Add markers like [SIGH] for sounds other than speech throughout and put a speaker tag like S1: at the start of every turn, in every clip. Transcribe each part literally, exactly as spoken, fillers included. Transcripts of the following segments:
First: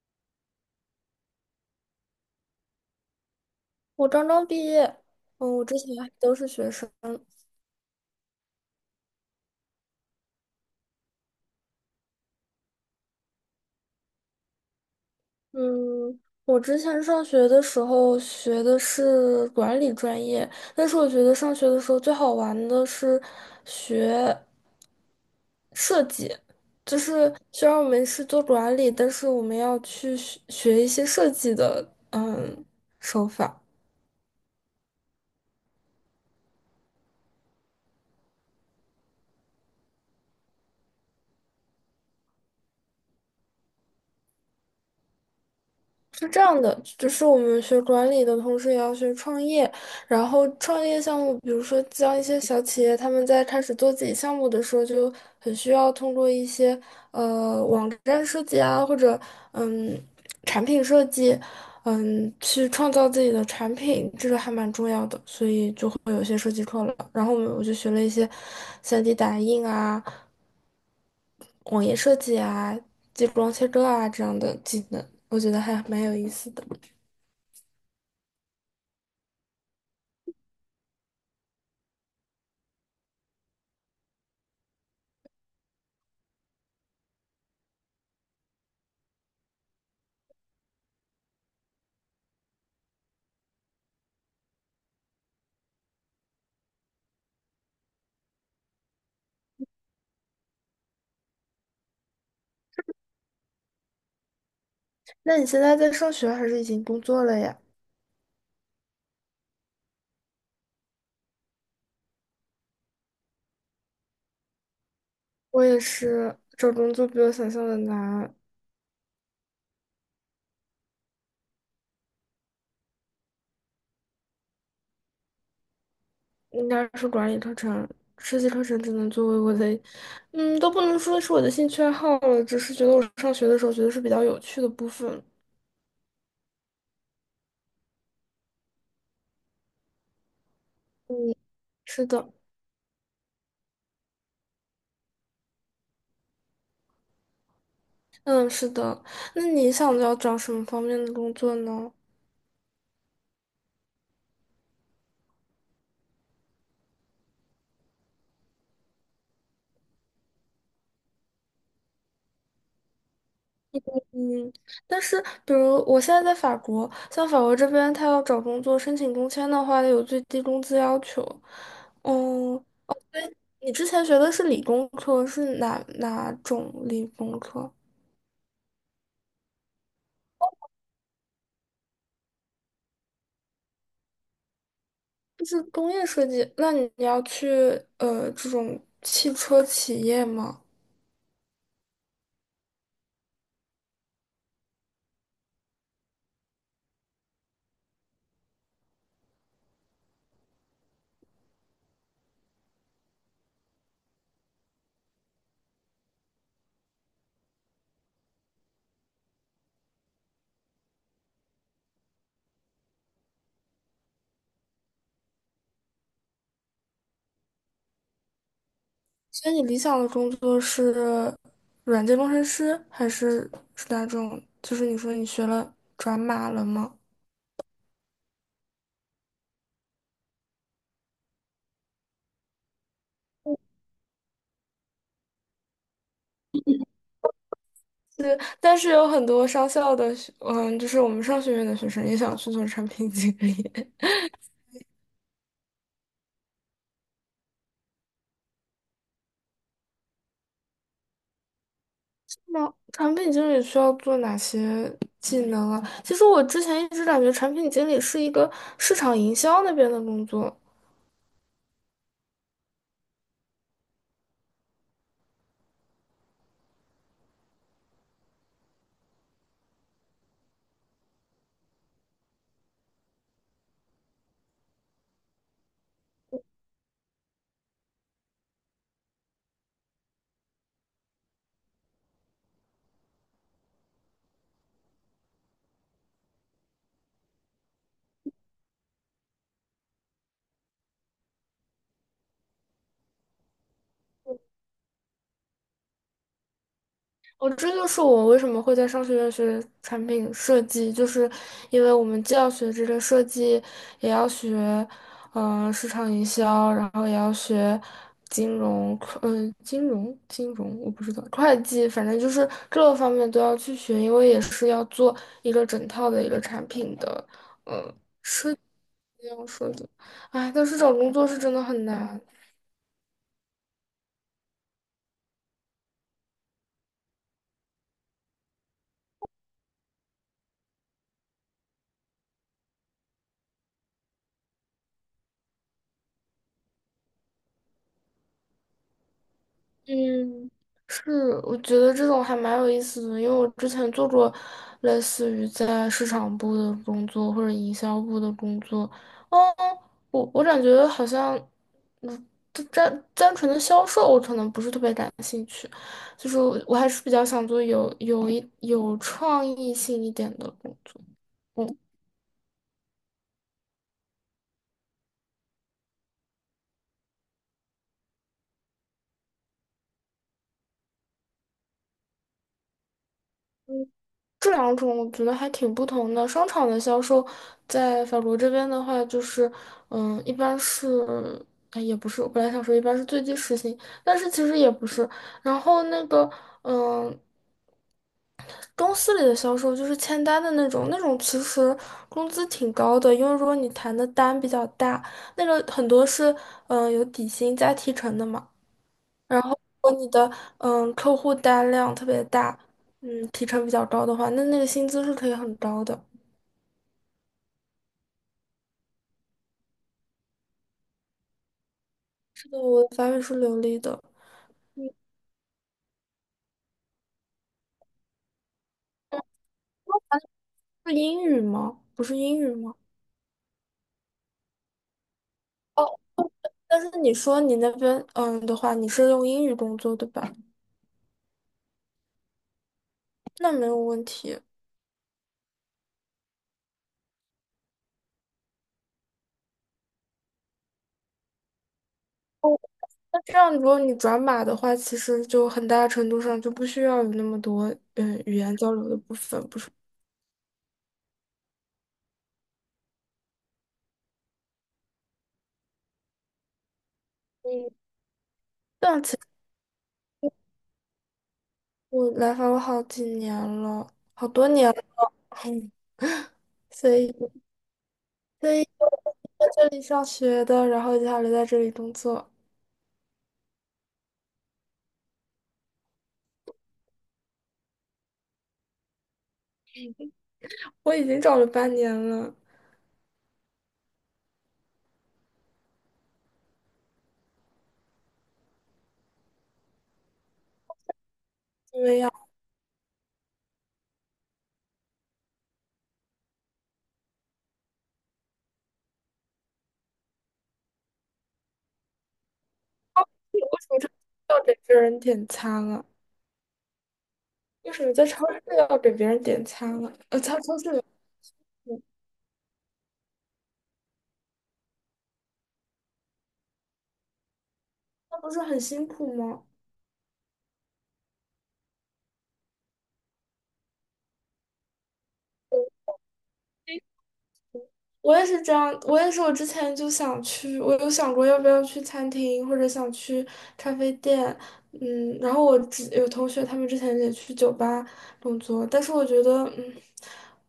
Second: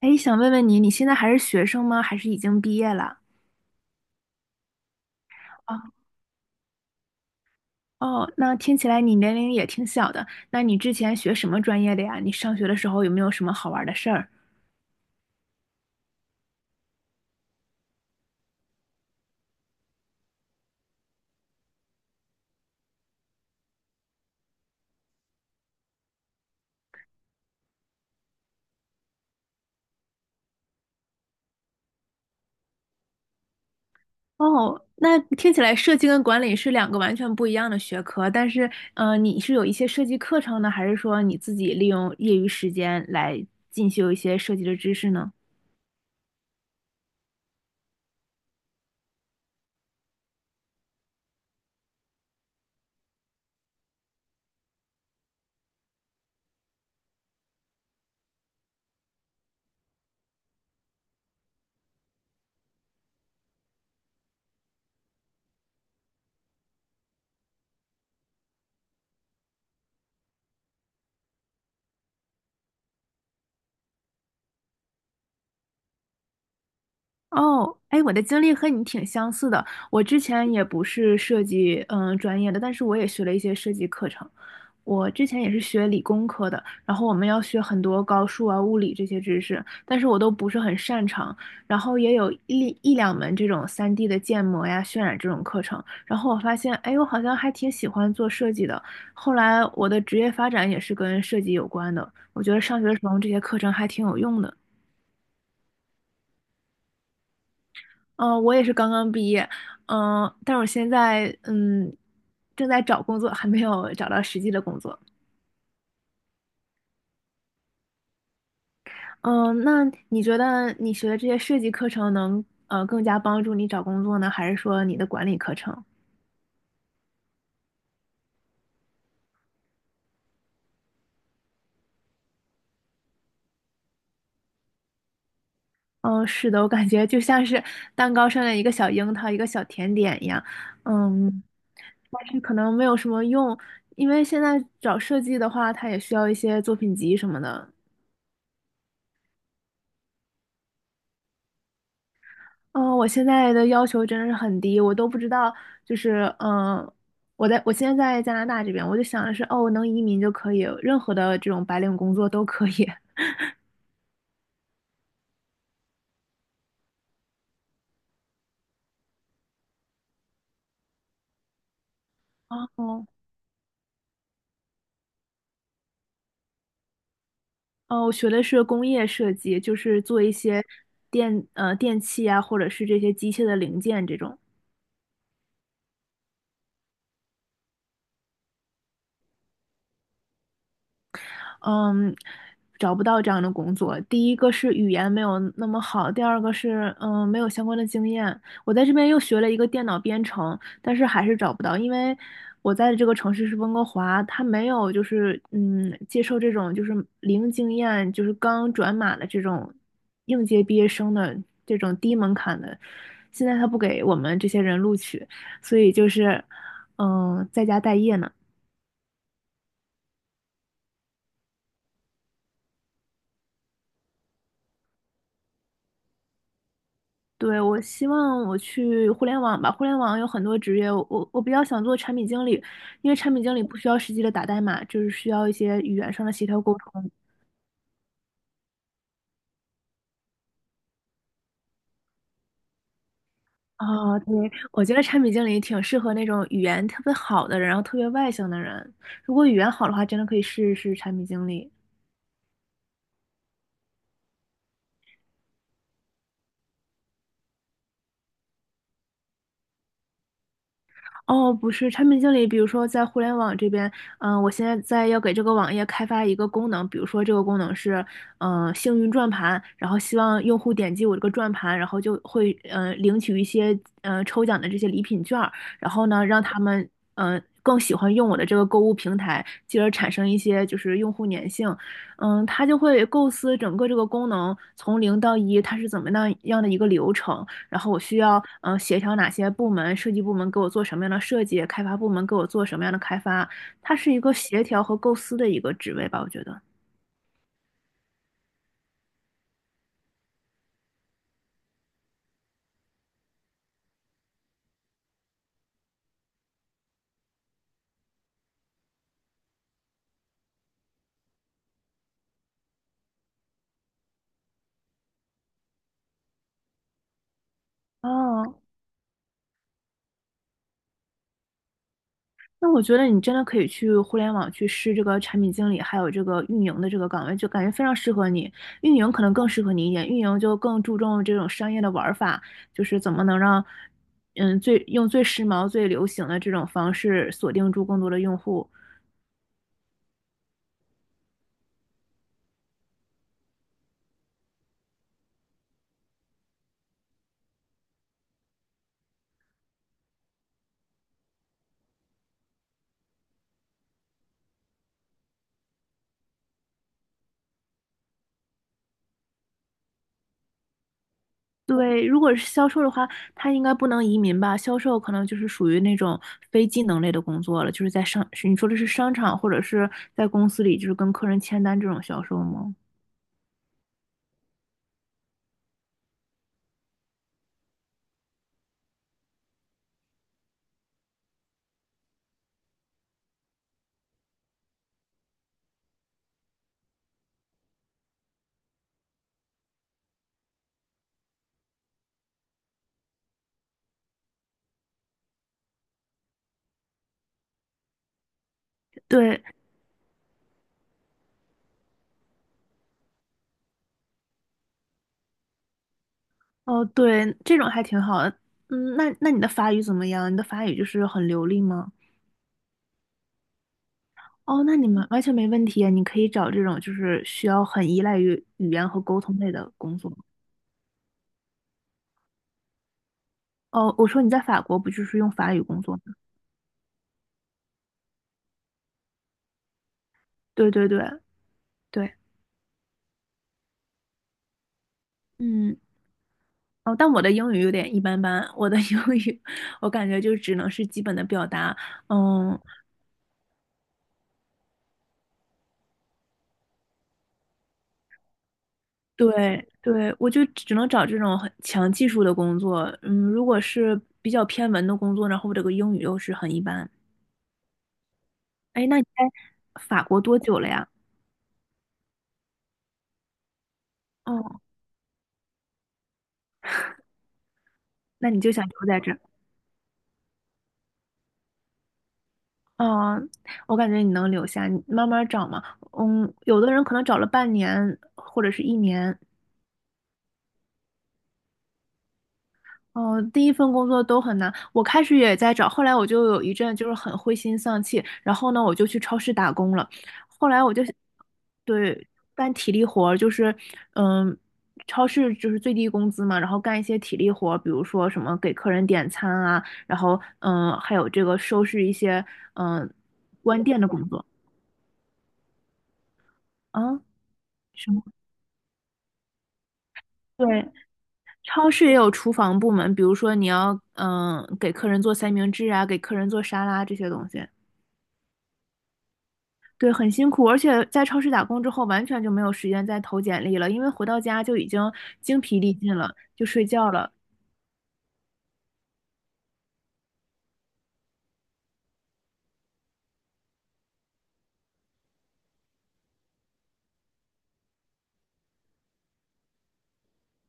S1: 哎，想问问你，你现在还是学生吗？还是已经毕业了？
S2: 我刚刚毕业，嗯，我
S1: 哦
S2: 之前还都是学生。
S1: 哦，那听起来你年龄也挺小的。那你之前学什么专业的呀？你上学的时候有没有什么好玩的事儿？
S2: 嗯，我之前上学的时候学的是管理专业，但是我觉得上学的时候最好玩的是学设计。就是虽然我们是做管理，但是我们要去学学一些设计的，嗯，手法。
S1: 哦，那听起来设计跟管理是两个完全不一样的学科，但是，呃，你是有一些设计课程呢，还是说你自己利用业余时间来进修一些设计的知识呢？
S2: 是这样的，就是我们学管理的同时也要学创业，然后创业项目，比如说像一些小企业，他们在开始做自己项目的时候，就很需要通过一些呃网站设计啊，或者嗯产品设计，嗯去创造自己的产品，这个还蛮重要的，所以就会有一些设计课了。然后我们我就学了一些 三 D 打印啊、网页设计啊、激光切割啊这样的技能，我觉得还蛮有意思的。
S1: 哦，哎，我的经历和你挺相似的。我之前也不是设计嗯专业的，但是我也学了一些设计课程。我之前也是学理工科的，然后我们要学很多高数啊、物理这些知识，但是我都不是很擅长。然后也有一一两门这种三 d 的建模呀、渲染这种课程。然后我发现，哎，我好像还挺喜欢做设计的。后来我的职业发展也是跟设计有关的。我觉得上学的时候这些课程还挺有用的。
S2: 那你现在在上学还是已经工作了呀？
S1: 嗯、呃我也是刚刚毕业，嗯、但是我现在嗯正在找工作，还没有找到实际的工作。
S2: 我也是，找工作比我想象的难。
S1: 嗯、那你觉得你学的这些设计课程能呃更加帮助你找工作呢，还是说你的管理课程？
S2: 应该是管理课程、设计课程只能作为我的，嗯，都不能说是我的兴趣爱好了，只是觉得我上学的时候觉得是比较有趣的部分。
S1: 嗯、是的，我感觉就像是蛋糕上的一个小樱桃，一个小甜点一样。
S2: 嗯，
S1: 嗯，
S2: 是
S1: 但
S2: 的，
S1: 是可能没有什么用，因为现在找设计的话，它也需要一些作品集什么的。
S2: 嗯，是的。那你想要找什么方面的工作呢？
S1: 嗯，呃我现在的要求真的是很低，我都不知道，就是嗯，我在我现在在加拿大这边，我就想的是，哦，能移民就可以，任何的这种白领工作都可以。
S2: 嗯，但是比如我现在在法国，像法国这边，他要找工作申请工签的话，有最低工资要求。
S1: [LAUGHS]
S2: 嗯。
S1: 哦，
S2: 你之前学的是理工科，是哪哪种理工科？
S1: 哦，我学的是工业设计，就是做一些电呃电器啊，或者是这些机械的零件这种。
S2: 就是工业设计。那你要去呃这种汽车企业吗？
S1: 嗯，找不到这样的工作。第一个是语言没有那么好，第二个是嗯没有相关的经验。我在这边又学了一个电脑编程，但是还是找不到，因为我在的这个城市是温哥华，他没有就是嗯接受这种就是零经验，就是刚转码的这种应届毕业生的这种低门槛的。现在他不给我们这些人录取，所以就是嗯在家待业呢。
S2: 所以你理想的工作是软件工程师，还是是哪种？就是你说你学了转码了吗？
S1: 对，我希望我去互联网吧，互联网有很多职业，我我我比较想做产品经理，因为产品经理不需要实际的打代码，就是需要一些语言上的协调沟通。
S2: 对，但是有很多商校的学，嗯，就是我们商学院的学生也想去做产品经理。
S1: 啊，对，我觉得产品经理挺适合那种语言特别好的人，然后特别外向的人。如果语言好的话，真的可以试一试产品经理。
S2: 那产品经理需要做哪些技能啊？其实我之前一直感觉产品经理是一个市场营销那边的工作。
S1: 哦，不是，产品经理，比如说在互联网这边，嗯、我现在在要给这个网页开发一个功能，比如说这个功能是，嗯、幸运转盘，然后希望用户点击我这个转盘，然后就会，嗯、领取一些，嗯、抽奖的这些礼品券儿，然后呢，让他们，嗯、更喜欢用我的这个购物平台，进而产生一些就是用户粘性，嗯，他就会构思整个这个功能从零到一，它是怎么样样的一个流程。然后我需要嗯、呃协调哪些部门，设计部门给我做什么样的设计，开发部门给我做什么样的开发，它是一个协调和构思的一个职位吧，我觉得。
S2: 哦，这就是我为什么会在商学院学产品设计，就是因为我们既要学这个设计，也要学，呃，市场营销，然后也要学金融，嗯、金融，金融，我不知道，会计，反正就是各个方面都要去学，因为也是要做一个整套的一个产品的。呃
S1: 哦，
S2: 这样说的，哎，但是找工作是真的很难。
S1: 那我觉得你真的可以去互联网去试这个产品经理，还有这个运营的这个岗位，就感觉非常适合你。运营可能更适合你一点，运营就更注重这种商业的玩法，就是怎么能让嗯最用最时髦、最流行的这种方式锁定住更多的用户。
S2: 嗯是，我觉得这种还蛮有意思的，因为我之前做过类似于在市场部的工作或者营销部的工作，哦，我我感觉好像，嗯，就单单纯的销售我可能不是特别感兴趣，就是我我还是比较想做有有一有创意性一点的工作。嗯。
S1: 对，如果是销售的话，他应该不能移民吧？销售可能就是属于那种非技能类的工作了，就是在商，是你说的是商场或者是在公司里，就是跟客人签单这种销售吗？
S2: 这两种我觉得还挺不同的。商场的销售在法国这边的话，就是，嗯，一般是，哎，也不是，我本来想说一般是最低时薪，但是其实也不是。然后那个，嗯，公司里的销售就是签单的那种，那种其实工资挺高的，因为如果你谈的单比较大，那个很多是，嗯，有底薪加提成的嘛。然
S1: 对，
S2: 后如果你的，嗯，客户单量特别大，嗯，提成比较高的话，那那个薪资是可以很高的。
S1: 哦，对，这种还挺好的。嗯，那那你的法语怎么样？你的法语就是很流利吗？
S2: 我的法语是流利的，
S1: 哦，那你们完全没问题啊，你可以找这种就是需要很依赖于语言和沟通类的工作。
S2: 是英语吗？不是英语吗？
S1: 哦，我说你在法国不就是用法语工作吗？
S2: 但是你说你那边嗯的话，你是用英语工作对吧？
S1: 对对对对，
S2: 那没有问题。
S1: 嗯。哦，但我的英语有点一般般，我的英语 [LAUGHS] 我感觉就只能是基本的表达，
S2: 哦，
S1: 嗯，
S2: 那这样如果你转码的话，其实就很大程度上就不需要有那么多嗯语言交流的部分，不
S1: 对
S2: 是？
S1: 对，我就只能找这种很强技术的工作，嗯，如果是比较偏文的工作，然后我这个英语又是很一般。
S2: 嗯，
S1: 哎，那
S2: 但
S1: 你
S2: 其
S1: 在
S2: 实
S1: 法国多久了呀？
S2: 我来法国好几年了，好多
S1: 哦，
S2: 年了，嗯，所以
S1: 那你就
S2: 所
S1: 想
S2: 以
S1: 留
S2: 我
S1: 在这儿？
S2: 在这里上学的，然后接下来在这里工作，
S1: 哦，我感觉你能留下，你慢慢找嘛。嗯，有的人可能找了半年或者是一年，
S2: 我已经找了半年了。
S1: 嗯，第一份工作都很难，我开始也在找，后来我就有一阵就是很灰心丧气，然后呢，我就去超市打工了，后来我就
S2: 因为
S1: 对
S2: 要。
S1: 干体力活儿就是嗯，超市就是最低工资嘛，然后干一些体力活儿比如说什么给客人点餐啊，然后嗯，还有这个收拾一些嗯
S2: 为
S1: 关
S2: 什么
S1: 店的
S2: 在
S1: 工作
S2: 要给别人点餐啊？
S1: 啊。
S2: 为什
S1: 什
S2: 么
S1: 么？
S2: 在超市要给别人点餐啊？呃，在
S1: 对，
S2: 超市里，
S1: 超市也有厨房部门，比如说你要嗯给客人做三明治啊，给客人做沙拉这些东西。
S2: 那不是很辛苦吗？
S1: 对，很辛苦，而且在超市打工之后，完全就没有时间再投简历了，因为回到家就已经精疲力
S2: 嗯
S1: 尽了，就睡觉了。
S2: 我也是这样，我也是，我之前就想去，我有想过要不要去餐厅，或者想去咖啡店，嗯，然后我之有同学他们之前也去酒吧工作，但是我觉得，嗯，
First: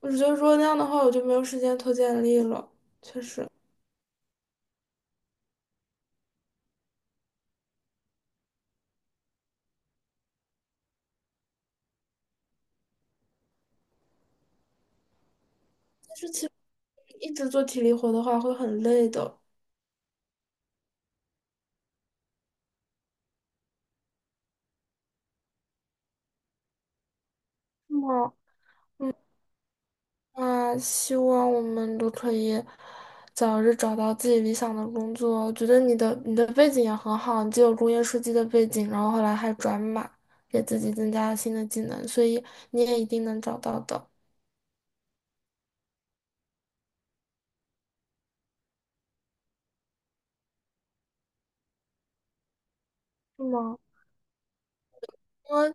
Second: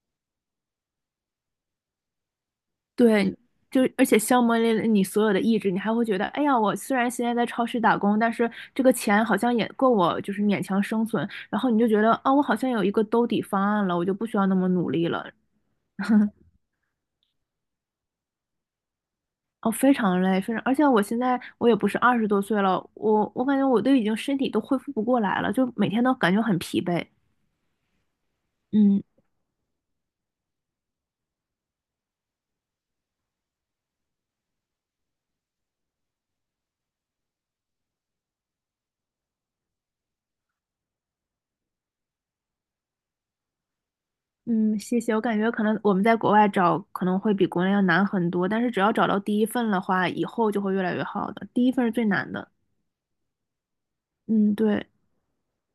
S2: 我觉得如果那样的话，我就没有时间投简历了，确
S1: 对，
S2: 实。
S1: 就而且消磨了你所有的意志，你还会觉得，哎呀，我虽然现在在超市打工，但是这个钱好像也够我就是勉强生存，然后你就觉得，啊，我好像有一个兜底方案了，我就不需要那么努力了。
S2: 但是其实一直做体力活的话会很累的。
S1: 哦，非常累，非常，而且我现在我也不是二十多岁了，我我感觉我都已经身体都恢复不过来了，就每天都感觉很疲惫。
S2: 是吗？
S1: 嗯。
S2: 啊，希望我们都可以早日找到自己理想的工作。我觉得你的你的背景也很好，你既有工业设计的背景，然后后来还转码，给自己增加了新的技能，所以你也一定能找到的，
S1: 嗯，谢谢。我感觉可能我们在国外找可能会比国内要难很多，但是只要找到第一份的话，以后就会越来越好的。第一份是最难的。
S2: 是吗？
S1: 嗯，对，
S2: 因为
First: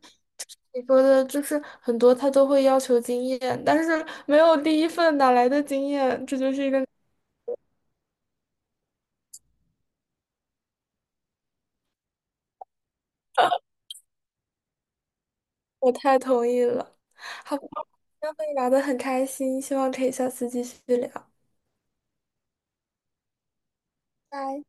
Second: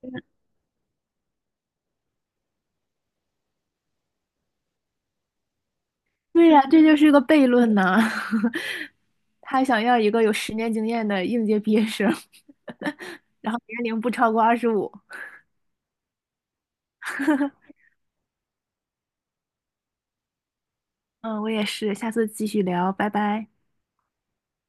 S2: 你说的就是很多他都会要求经验，但是没有第一份哪来的经验？这
S1: 对
S2: 就
S1: 呀，
S2: 是一
S1: 这
S2: 个
S1: 就是个悖论呐、[LAUGHS] 他想要一个有十年经验的应届毕业生，[LAUGHS] 然后年龄不超过二十五。
S2: 我太同意了。好吧，今天和你聊得很开心，希望可以下次继续聊，
S1: 嗯，我也是。下次继续聊，拜拜。
S2: 拜。